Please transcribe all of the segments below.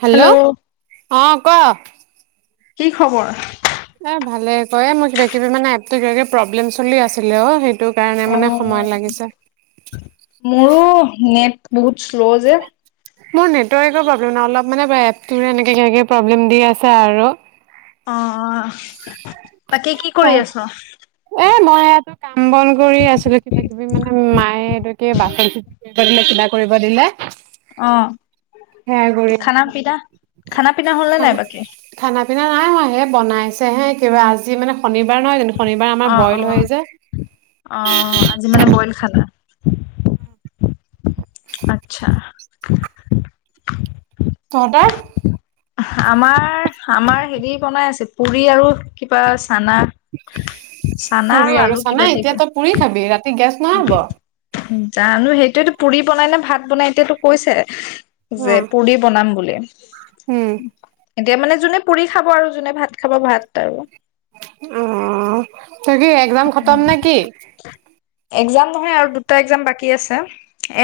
Hello অ ক কি খবৰ এ ভালে হয়ে এ মোৰ কিবা কিবি মানে এপতো প্ৰব্লেম চলি আছিলে অ কাৰণে অ মানে সময় লাগিছে মোৰো নেট বহুত শ্লো যে মোৰ নেটৱৰ প্ৰব্লেম অলপ মানে এপটো এনেকে কিবা কিবি প্ৰব্লেম দি আছে আৰু অ বাকী কি কৰি তাৰ আছ? এ মই ইয়াতো কাম বন কৰি আছিলো কিবা কিবি মানে মায়ে এইটোকে বাচন কিবা কৰিব দিলে অ হেয়া কৰি খানা পিনা আছিলো খানা পিনা হ'ল নে নাই খানাটো বাকী? খানা পিনা নাই হোৱা হে বনাইছে হে কিবা আজি মানে শনিবাৰ নহয় জানো শনিবাৰ আমাৰ অ অ বইল হয় যে অ আজি মানে বইল খালা অ [inaudible] আত্ছা তহঁতৰ আমাৰ আমাৰ হেৰি বনাই আছিল পুৰি আৰু কিবা চানা চানা পুৰি আলু আৰু কিবা চানা টাইপ এতিয়া তো পুৰি খাবি ৰাতি গেছ নহ'ব অ জানো সেইটোৱেটো পুৰি বনাই নে ভাত বনাই এতিয়াতো কৈছে যে পুৰি বনাম বুলি উম এতিয়া মানে যোনে পুৰি খাব আৰু যোনে ভাত খাব ভাত আৰু অ তোৰ কি একজাম খটম নে কি একজাম নহয় আৰু দুটা একজাম বাকী আছে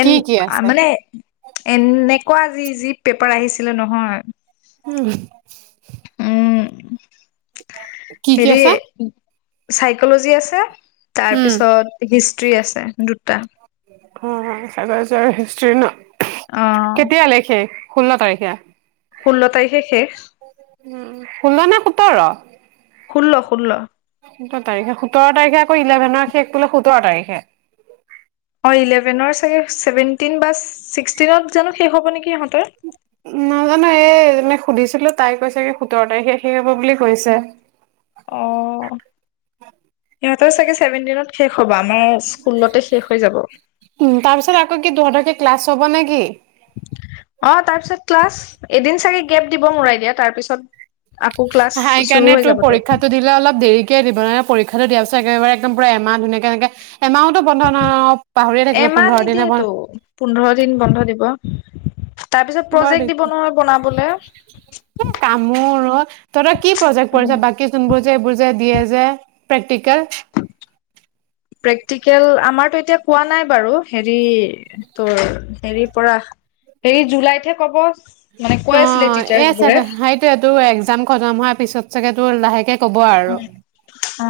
এন কি কি আছে মানে এনেকুৱা ইজি পেপাৰ আহিছিলে নহয়। উম উম কি কি হেৰি আছে চাইকলজী আছে। উম তাৰপিছত হিষ্ট্ৰি আছে দুটা শূন্য অ কেতিয়া লেখে ষোল্ল তাৰিখে ষোল্ল তাৰিখে শেষ উ ষোল্ল নে সোতৰ ষোল্ল ষোল্ল সোতৰ তাৰিখে সোতৰ তাৰিখে আকৌ ইলেভেনৰ শেষ বোলে সোতৰ তাৰিখে অ ইলেভেনৰ চছেভেনটিন বাছ ছিক্সটিনত জানো শেষ হব নেকি ইহঁতৰ নাজানো এই যেনে সুধিছিলো তাই কৈছে কি সোতৰ তাৰিখে শেষ হব বুলি কৈছে। অ সিহঁতৰ চাগে ছেভেনটিনত শেষ হবা আমাৰ স্কুলতে শেষ হৈ যাব। উম তাৰ পিছত আকৌ কি তহঁতৰ কি ক্লাছ হ'ব নেকি? অ তাৰপিছত ক্লাছ এদিন চাগে গেপ দিব মোৰ আইডিয়াত তাৰ পিছত হ সেইকাৰণে তোৰ পৰীক্ষাতো দিলে অলপ দেৰিকে দিব নহে পৰীক্ষা দিয়া পাছত। একেবাৰে একদম পৰা এমাহ ধুনীয়া কে এনেকে এমাহ এমাহ দিনে বন্ধ নিদিয়েতো পোন্ধৰ দিন বন্ধ দিব তাৰ পিছত বৰ প্ৰজেক্ট দিব নহয় বনাবলে দিগদাৰ কামোৰ অ কি প্ৰজেক্ট কৰিছ বাকী যোনবোৰ যে এইবোৰ যে দিয়ে যে প্ৰক [unintelligible] টিকেল আমাৰতো এতিয়া কোৱা নাই বাৰু, হেৰি তোৰ হেৰি পৰা হেৰি, জুলাইতহে ক'ব মানে কৈ অ আছিলে টিচাৰ্চ এই বোৰে চাগে সেইটোৱেতো এক্জাম খতম হোৱাৰ পিছত চাগে তোৰ লাহেকে কব আৰু অ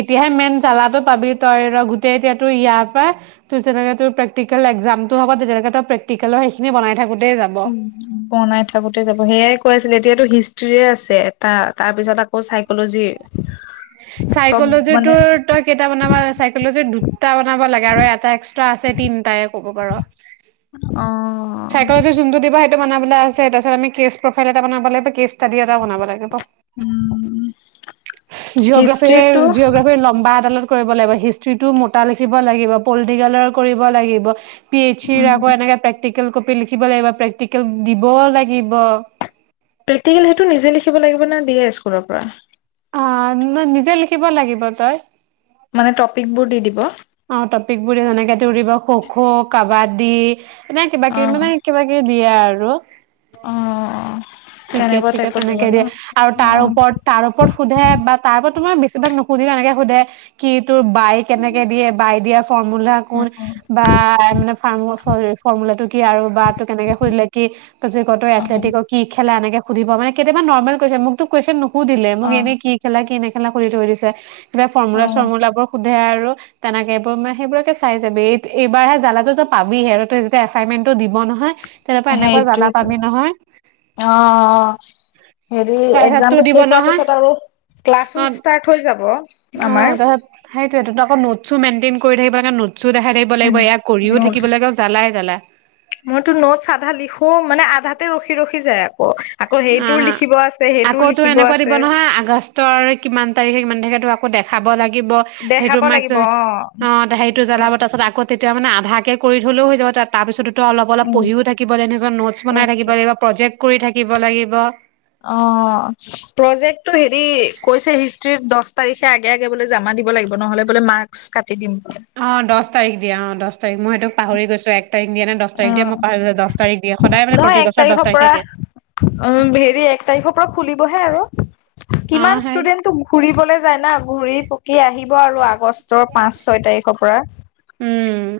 এতিয়াহে মেইন জালাটো পাবি তই ৰ গোটেই এতিয়া তোৰ ইয়াৰ পৰা তোৰ যেনেকে তোৰ প্ৰেকটিকেল এক্জামতো হব তেতিয়ালৈকে তই প্ৰেক্টিকেলৰ সেইখিনি বনাই থাক বনাই থাকোতে যাব, সেয়াই কৈ আছিলে এতিয়াতো হিষ্ট্ৰীয়ে আছে এটা, তাৰ পিছত আকৌ ছাইক'লজি ছাইক'লজি তোৰ, তই কেইটা বনাবা ছাইক'লজিৰ দুটা বনাব লাগে আৰু এটা এক্স্ৰা আছে, তিনটাই ক'ব পাৰ অ ছাইক'লজিৰ যোনটো দিবা বনাবলৈ আছে তাৰপাছত আমি কেচ প্ৰফল এটা বনাব লাগিব কে উম, [inaudible] হিষ্ট্ৰীটো কৰিব লাগিব হিষ্ট্ৰিটো মোটা লিখিব লাগিব পলিটিকেলৰ কৰিব লাগিব পি আইছ ই ৰ উম, আকৌ এনেকে প্ৰক প্ৰেক্টিকেল কপি লিখিব লাগিব, প্ৰেক্টিকেল দিবও লাগিব। প্ৰেক্টিকেল সেইটো নিজে লিখিব লাগিব না দিয়ে স্কুলৰ পৰা? অ ন-নিজে লিখিব লাগিব তই। মানে টপিক বোৰ দি দিব অ টপিক বোৰে যেনেকে তোৰ দিব খো-খো, কাবাডী নে কিবা কি অ', মানে কিবা কি বিয়া আৰু অ তেনেকুৱা ক্ৰিকেট টাইপত দিব তোমাৰ ন? অ', বেছিভাগ নুসোধিলে এনেকে সোধে কি তোৰ বাই কেনেকে দিয়ে? বাই দিয়া ফৰ্মুলা কোন অ', বা মানে ফ-ফৰ্মুলাটো কি আৰু বা তোক এনেকে সুধিলে কি তই যদি ক তই অ', এথলেটিক কি এনেকে সুধিব মানে, কেইটা মান নৰ্মেল কুৱেশ্চন, মোকতো কুৱেশ্চন নো শুদিলে, মোক অ', ইনেই কি খেলাই, কি নে খেলা খুলি থৈ দিছে ফৰ্মুলা অ', চৰ্মুলাবোৰ সেয়া আৰু তেনেকে এইবোৰ মে সেইবোৰকে চাই যাবি, এই-এইবাৰহে জালাতো তই পাবিহে আৰু তই যেতিয়া এচাইনমেন্টটো দিব নহয় । তেনেকুৱা-এনেকুৱা জ্বালা পাবি নহয়। অ-অ, অ হেৰি তাৰপিছত তোৰ এক্সামটো দিব শেষ হোৱাৰ নহয় পিছত আৰু অ ক্লাছো ষ্টাৰ্ট হৈ যাব আমাৰ। নোট-চোট মেইনেইন কৰি থাকিব লাগে নে, নো ওম নটচ, জ্বালাই জ্বালা মইতো নোটছ আধা লিখো, মানে আধা তাতে ৰখি-ৰখি যায় আকৌ। আকৌ অ সেইটোও লিখিব আছে। সেইটোও আকৌ তো লিখিব এনেকুৱা আছে দিব নহয় আগষ্টৰ কিমান তাৰিখে, কিমান তাৰিখে আকৌ দেখ খাব লাগে। থাকিব, দেখাব সেইটো মাক্স লাগিব অ'। ন সেইটো অ', জ্বলাব আকৌ তে তেতিয়া মানে আধা কে কৰি থলেও হৈ যাব তাৰপিছটো অলপ-অলপ উম, পঢ়িও থাকিব লাগিব নিজৰ নোছ বনাই পঢ়ি থাকিব থাক লাগিব, প্ৰজেক্ট কৰি থাকিব লাগিব। অ' প্ৰজেক্টটো হেৰি কৈছে হিষ্ট্ৰী দহ তাৰিখে আগে-আগে বোলে জমা দিব লাগিব নহলে বোলে মাৰ্কচ কাটি দিম। অ' দহ তাৰিখ দিয়া অ' দহ দহ তাৰিখ মই সেইটো পাহৰি গৈছো এক তাৰিখ দিয়ে নে দহ তাৰিখ দিয়ে অ', মই পাহৰি গৈছো, দহ তাৰিখ দিয়ে সদায় মানে নহয় প্ৰতি এক বছৰ দহ তাৰিখৰ পৰা তাৰিখে দিযে। উম, হেৰি এক তাৰিখৰ পৰা খুলিবহে আৰু কিমান ষ্টুডেন্টো ঘুৰিবলৈ যায় না। ঘূৰি পকি আহিব আৰু আগ' আগষ্টৰ পাঁচ ছয় তাৰিখৰ পৰা। উম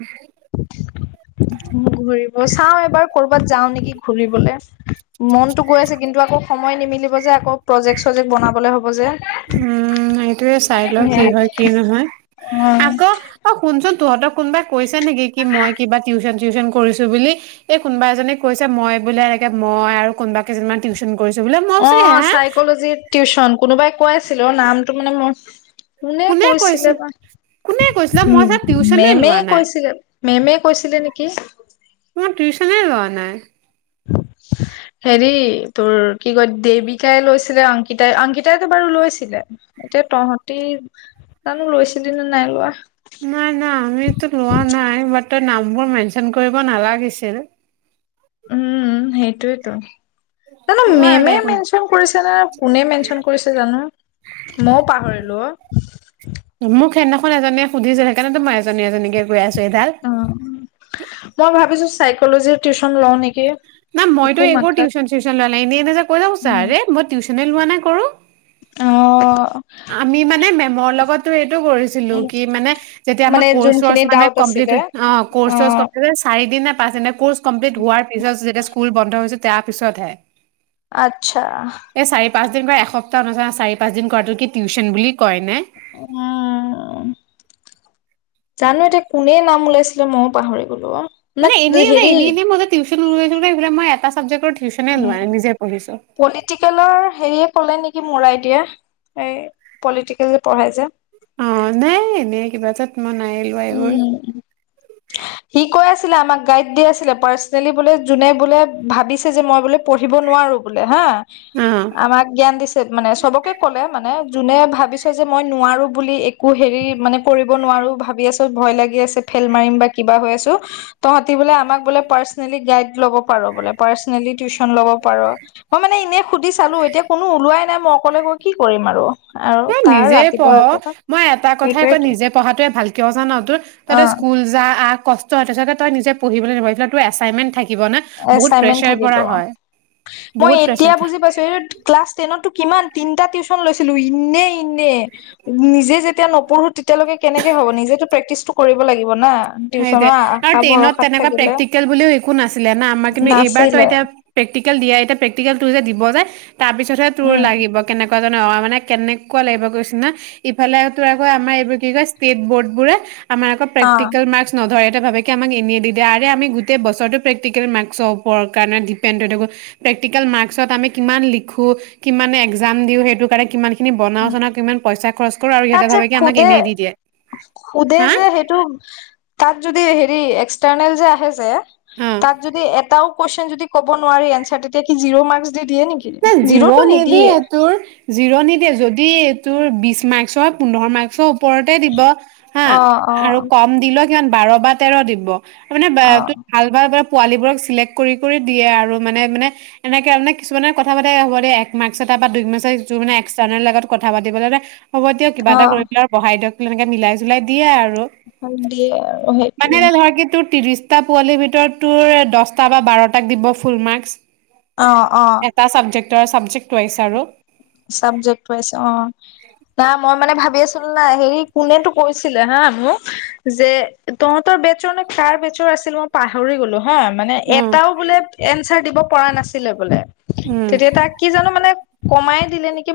ম ঘূৰি চাও এবাৰ কৰ'বাত যাও নেকি ঘুৰিবলৈ, মনতো গৈ আছে কিন্তু আকৌ সময় নিমিলিব যে আকৌ প্ৰজেক্ট-চজেক্ট বনাবলৈ হ'ব যে। উম, এইটোয়ে চাই ল উম, কি হয় কি নহয়। অ', আকৌ অ শুনচোন তহঁতক কোনোবাই কৈছে নেকি কি মই কিবা টিউচন-চিউচন কৰিছো বুলি, এই কোনোবা এজনে কৈছে মই বোলে এনেকে মই আৰু কোনোবা কেইজনমান টিউচন কৰিছো বোলে মই ভাবিছো অ' হা চাইকলজিৰ টিউচন কোনোবাই কৈ ছিলো নামটো মানে মোৰ কোনে কোনে কৈছে কৈছিলে বা কোনে কৈছিলে উ, মই ছাৰ টিউচনে মেমে' লোৱা নাই কৈছিলে মেমে কৈছিলে নেকি? মই টিউচনে লোৱা নাই, হেৰি, তোৰ কি কয় দেৱিকাই লৈছিলে, অংকিতাই-অংকিতাইতো বাৰু লৈছিলে এতিয়া তহঁতি জানো লৈছিলি নে, নাই লোৱা। নাই-নাই আমিতো লোৱা নাই, বাট তই নামবোৰ মেনচন কৰিব নালাগিছিল। উম ' সেইটোৱেইতো। জানো হ'ব আৰু দে মেমে' একো নাই। মেনচন কৰিছে নে? কোনে মেনচন কৰিছে? জানো মইও পাহৰিলো। অ' মোক সেইদিনাখন এজনিয়ে সুধিছিল সেইকাৰনে মই এজন-এজনীকৈ অ' মই ভাবিছো চাইকলজিৰ টিউচন লওঁ নেকি? না মইটো একো টিউচন চিউচন লোৱা নাই এনে এনে যে কৈ থাকে বুলু আৰে, টিউচনে ‌লোৱা নাই কাৰো। অ। আমি মানে মেমৰ, অ লগত, কৰিছিলো অ কি মানে যেতিয়া মানে আমাৰ কোৰ্চ যোনখিনি চৰ্চ মানে ডাউট আছিলে কম্লিট হয় অ কোৰ্চ চৰ্চ কমপ্লিট চাৰিদিন নে? পাছ। কোৰ্চ কমপ্লিট হোৱাৰ পিছত যেতিয়া স্কুল বন্ধ হৈছে, তাৰ পিছতহে, আচ্ছা। পাঁচদিন বা এসপ্তাহ অনুষ্ঠান চাৰি পাঁচ দিন কৰাটো কি, টিউচন বুলি কয় নে উম জানো এতিয়া কোনে নাম ওলাইছিলে মযো পাহৰি গলো অ। ন মানে এনেই এ হেৰি এনেই এনেই মই যে টিউচন এই মই এটা‌‌ চাবজেকৰ উ পলিটিকেলৰ হেৰিয়ে ক'লে নেকি মোৰ আইদিয়া এই পলিটিকেল পঢ়াই যে অ নাই এনে কিবা ত উম সি কৈ আছে। আমাক গাইড দি আছিলে পাৰ্চনেলি বোলে যোনে বোলে ভাবিছে যে মই বোলে। পঢ়িব নোৱাৰো বোলে হা অ আমাক জ্ঞান দিছে মানে চবকে ক'লে মানে যোনে ভাবিছ যে মই নোৱাৰো বুলি একো হেৰি মানে কৰিব নোৱাৰো ভাবি আছো ভয় লাগি আছে ফেল মাৰিম বা কিবা হৈ আছো তহতি বোলে আমাক বোলে পাৰ্চনেলি গাইড ল'ব পাৰ বোলে। পাৰ্চনেলি টিউচন ল'ব পাৰ মই মানে ইনে সুধি চালো এতিয়া কোনো ওলাই নাই মই অকলে গৈ কি কৰিম আৰু আৰু এ তাৰ নিজে ৰাতিপুৱা পঢ় ৰাতিপুৱা মই এটা কথাই কয় সেইটোৱেইটো নিজে পঢ়াতয়ে ভাল না না তোৰ অ তাতে স্কুল যা আ কষ্ট তাৰ পিছত তই নিজেই পঢ়িবলে নাপাবি এইফালে তোৰ‌ এচাইনমেণ্ট থাকে। এচাইমেনট থাকিব মই বহুত এতিয়া প্ৰেচাৰ বুজি পাইছো এইটো টো ক্লাচ টেনত টো কিমান তিনিটা টিউচন লৈছিলো ইনে ইনে নিজে যেতিয়া নপঢ়ো তেতিয়ালৈকে কেনেকে হ'ব নিজেতো প্ৰেক্টিচটো কৰিব লাগিব না সেই টিউচনৰ দে আৰু আশা টেইনত ভৰসাত তেনেকুৱা থাকিলে প্ৰেক্টিকেল বুলিও একো নাছিলে ন আমাৰ কিন্তু এইবাৰো নাছিলে এতিয়া প্ৰেকটিকেল দিয়া এতিয়া প্ৰেকটিকেলটো যে দিব যে তাৰপিছতহে তোৰ উম লাগিব কেনেকা মানে কেনেকুৱা লাগিব কৈছিনা ইফালে তো আকৌ আমাৰ এইবোৰ কি কয় ষ্টেট বৰ্ড বোৰে আম আকৌ প্ৰে অ নধৰে ভাৱে কি আমাক এনেই দি দিয়ে আৰে আমি গোটেই বছৰটো প্ৰেক্টিকেল মাস্কৰ ওপৰত কাৰণে ডিপেন্দ হৈ থাকো প্ৰেক্টিকেল মাস্কত আমি কিমান লিখো কিমানে একজাম দিও খিনি বনাওঁ উম চনাওঁ কিমান পইচা খৰচ কৰো আৰু তাত সিহঁতে যে ভাবে কি আমাক শুধে এনেই দি দিয়ে শুধে হা যে সেইটো তাত যদি হেৰি এক্সটাৰনেল যে আহে যে অ তাত যদি এটাও কুৱেচন যদি ক'বোৱাৰাৰে এনাৰ তেতিয়া কি জিৰ' মাৰ্ক নাই জিৰ নিদিয়ে তোৰ জিৰ নিদিয়ে যদি তোৰ বিশ মাৰ্কৰ পোন্ধৰ মাৰ্ক ওপৰতে দিব হা অ অ আৰু কম দিল মান বাৰ বা তেৰ দিব মানে অ ভাল বা পোৱালী বোৰক চিলেক্ট কৰি দিয়ে আৰু মানে মানে এনেকে মানে কিু মানে কথা পাতে হ'ব যদি কেতিয়াবা এক মাৰ্কচত বা দুই মাৰ্কছত যে এক্সটাৰনেলত কথা পাতিব হ'ব দিয় কিবা অ এটা কৰি পেলাই আৰু বঢ়াই দিয়ক তেনেকে মিলাই জলাই দিয়ে আৰু দিয়ে আৰু মানে সেইটোৱে এটা ধৰ কি তোৰ টা পোৱালিৰ ভিতৰত তোৰ দহটা বা বাৰটাক দিব ফুল মাৰ্ক অঁ অঁ চাবজেক্টো আহিছে আৰু চাবজেক্ আহিছে উম, মই মানে ভাবি আছিলো নাই হেৰি কোনেতটো কৈছিলে হা মোক যে তহঁতৰ বেটচৰ নে কাৰ বেটচৰ আছিল মই পাহৰি গলো। হয় মানে অ এটাও বোলে এ এনচাৰ দিব পৰা নাছিলে বোলে উম, তেতিয়া তাক কি জানো মানে কমাই দিলেক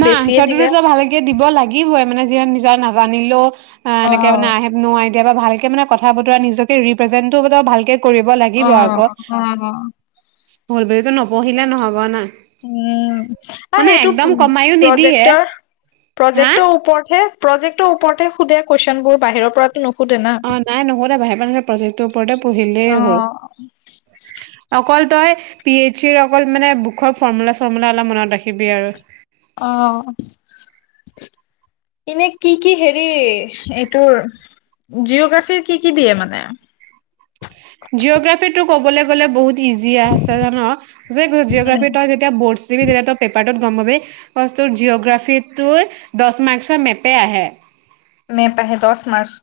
নাই আনচটোতো দিলে তই ভালকে দিব লাগিবই মানে। যে নিজৰ নাজানিলেও অ এনেকে মানে আই হেভ ন আইদিয়া বা ভাল মে কথা বতৰা নিজকে ৰিপ্ৰেজেন্টটো বত ভালকে কৰিব অ লাগিব আকৌ অ বৰ ব এইটো নবহিলে নহ'ব না উম মানে সেইটো উ একদম কমায়ো নিদিয়ে, প্ৰজেক্টৰ হা? প্ৰজেক্টৰ ওপৰত হে প্ৰজেক্টৰ ওপৰতে সোধে কোৱেচনবোৰ বাহিৰৰ পৰা অ নাই নুহুধেও দে বাহিৰা প্ৰজেক্টৰ ওপৰতে পঢ়িলেই অ হ'ল অকল তই পি এইচ ই ৰ অকল মানে বুকৰ ফৰ্মুলা চৰ্মুলা অলপ মনত ৰাখিবি আৰু অ এনে কি কি হেৰি এইটোৰ জিঅগ্ৰাফিৰ কি কি দিয়ে মানে জিঅ'গ্ৰাফিটো কবলৈ গলে বহুত ইজি আছে জান য উম জিঅগ্ৰাফীৰ তাৰ এতিয়া বৰ্ডছ দিব এটা পেপাৰ ত গম পাবি বস্তুৰ জিঅ'গ্ৰাফিত তোৰ দছ মাৰ্ক্সৰ মেপে আহে। মেপ আহে দছ মাৰ্ক্স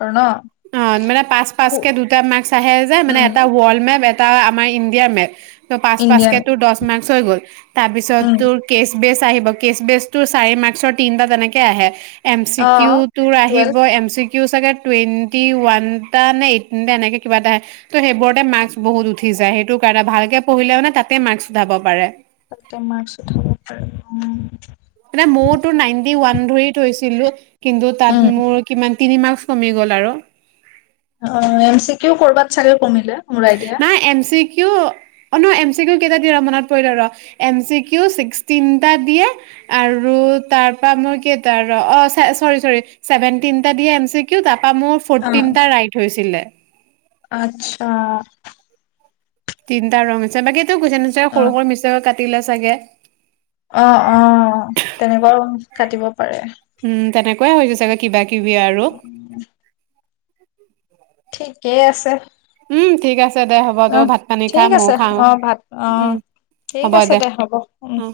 অ মানে পাঁচ পাঁচ কে দুটা মাৰ্ক্স আহে যে মানে উম এটা ৱৰ্ল্ড মেপ এটা আমাৰ ইণ্ডিয়াৰ মেপ, ত পাঁচ ইণ্ডিয়ান পাঁচকেতো দছ মাৰ্ক, হৈ গ'ল, তাৰ পিছত, উম তোৰ কেচ বেচ, আহিব কেচ বেচ টো চাৰি মাৰ্ক্সৰ তিনিটা এনেকে আহে, এম চি অ কিউ তোৰ আহিব টুৱেলভ এম চি কিউ চাগে, টোৱেন। টি ওৱান এটা নে, এইট এনেকে কিবা এটা আহে। ত সেইবোৰতে মাৰ্ক্স বহু উ- উঠি যায় সেইটো কাৰণে ভালকে পঢ়িলে মানে তাতে মাৰ্ক্স উঠাব পাৰে। তাতে মাৰ্ক্স উঠাব পাৰে। মানে মইতো নাইনটি ওৱান ধৰি থৈছিলো। কিন্তু উম, তাত মোৰ কিমান, তিনি মাৰ্ক্স কমি গ'ল আৰু, অ এম চি কিও কৰবাত চাগে, কমিলে মোৰ আইডিয়া নাই এম চি, কীউ ন এম চি কিউ কেইটা দিয়ে ৰ মনত পৰিল ৰ এম চি কিউ ছিক্সটিনটা দিয়ে আৰু তাৰ পৰা মোৰ কি এটা ৰ অ চৰি চৰি ছেভেনটিনটা দিয়ে এম চি কিউ ত- বা মোৰ অ ফৰ্টিনটা ৰাইট হৈছিলে। আচ্ছা। তিনিটা ৰং আছে বাকী। টো কোৱেচন আনচৰ অ সৰু সৰু মিছটেকত কাটি, তিল চাগে, অ অ তেনেকুৱাও কাটিব পাৰে, উম তেনেকুৱে হৈ হৈছে চাগে কিবা কিবি, আৰু- ঠিকেই আছে। ঠিক আছে। দে হ'ব তই অঁ ভাত পানী খা ঠিক ময়ো আছে খাওঁ অ ভাত অ উম ঠিক আছে দে হ'ব উম, অ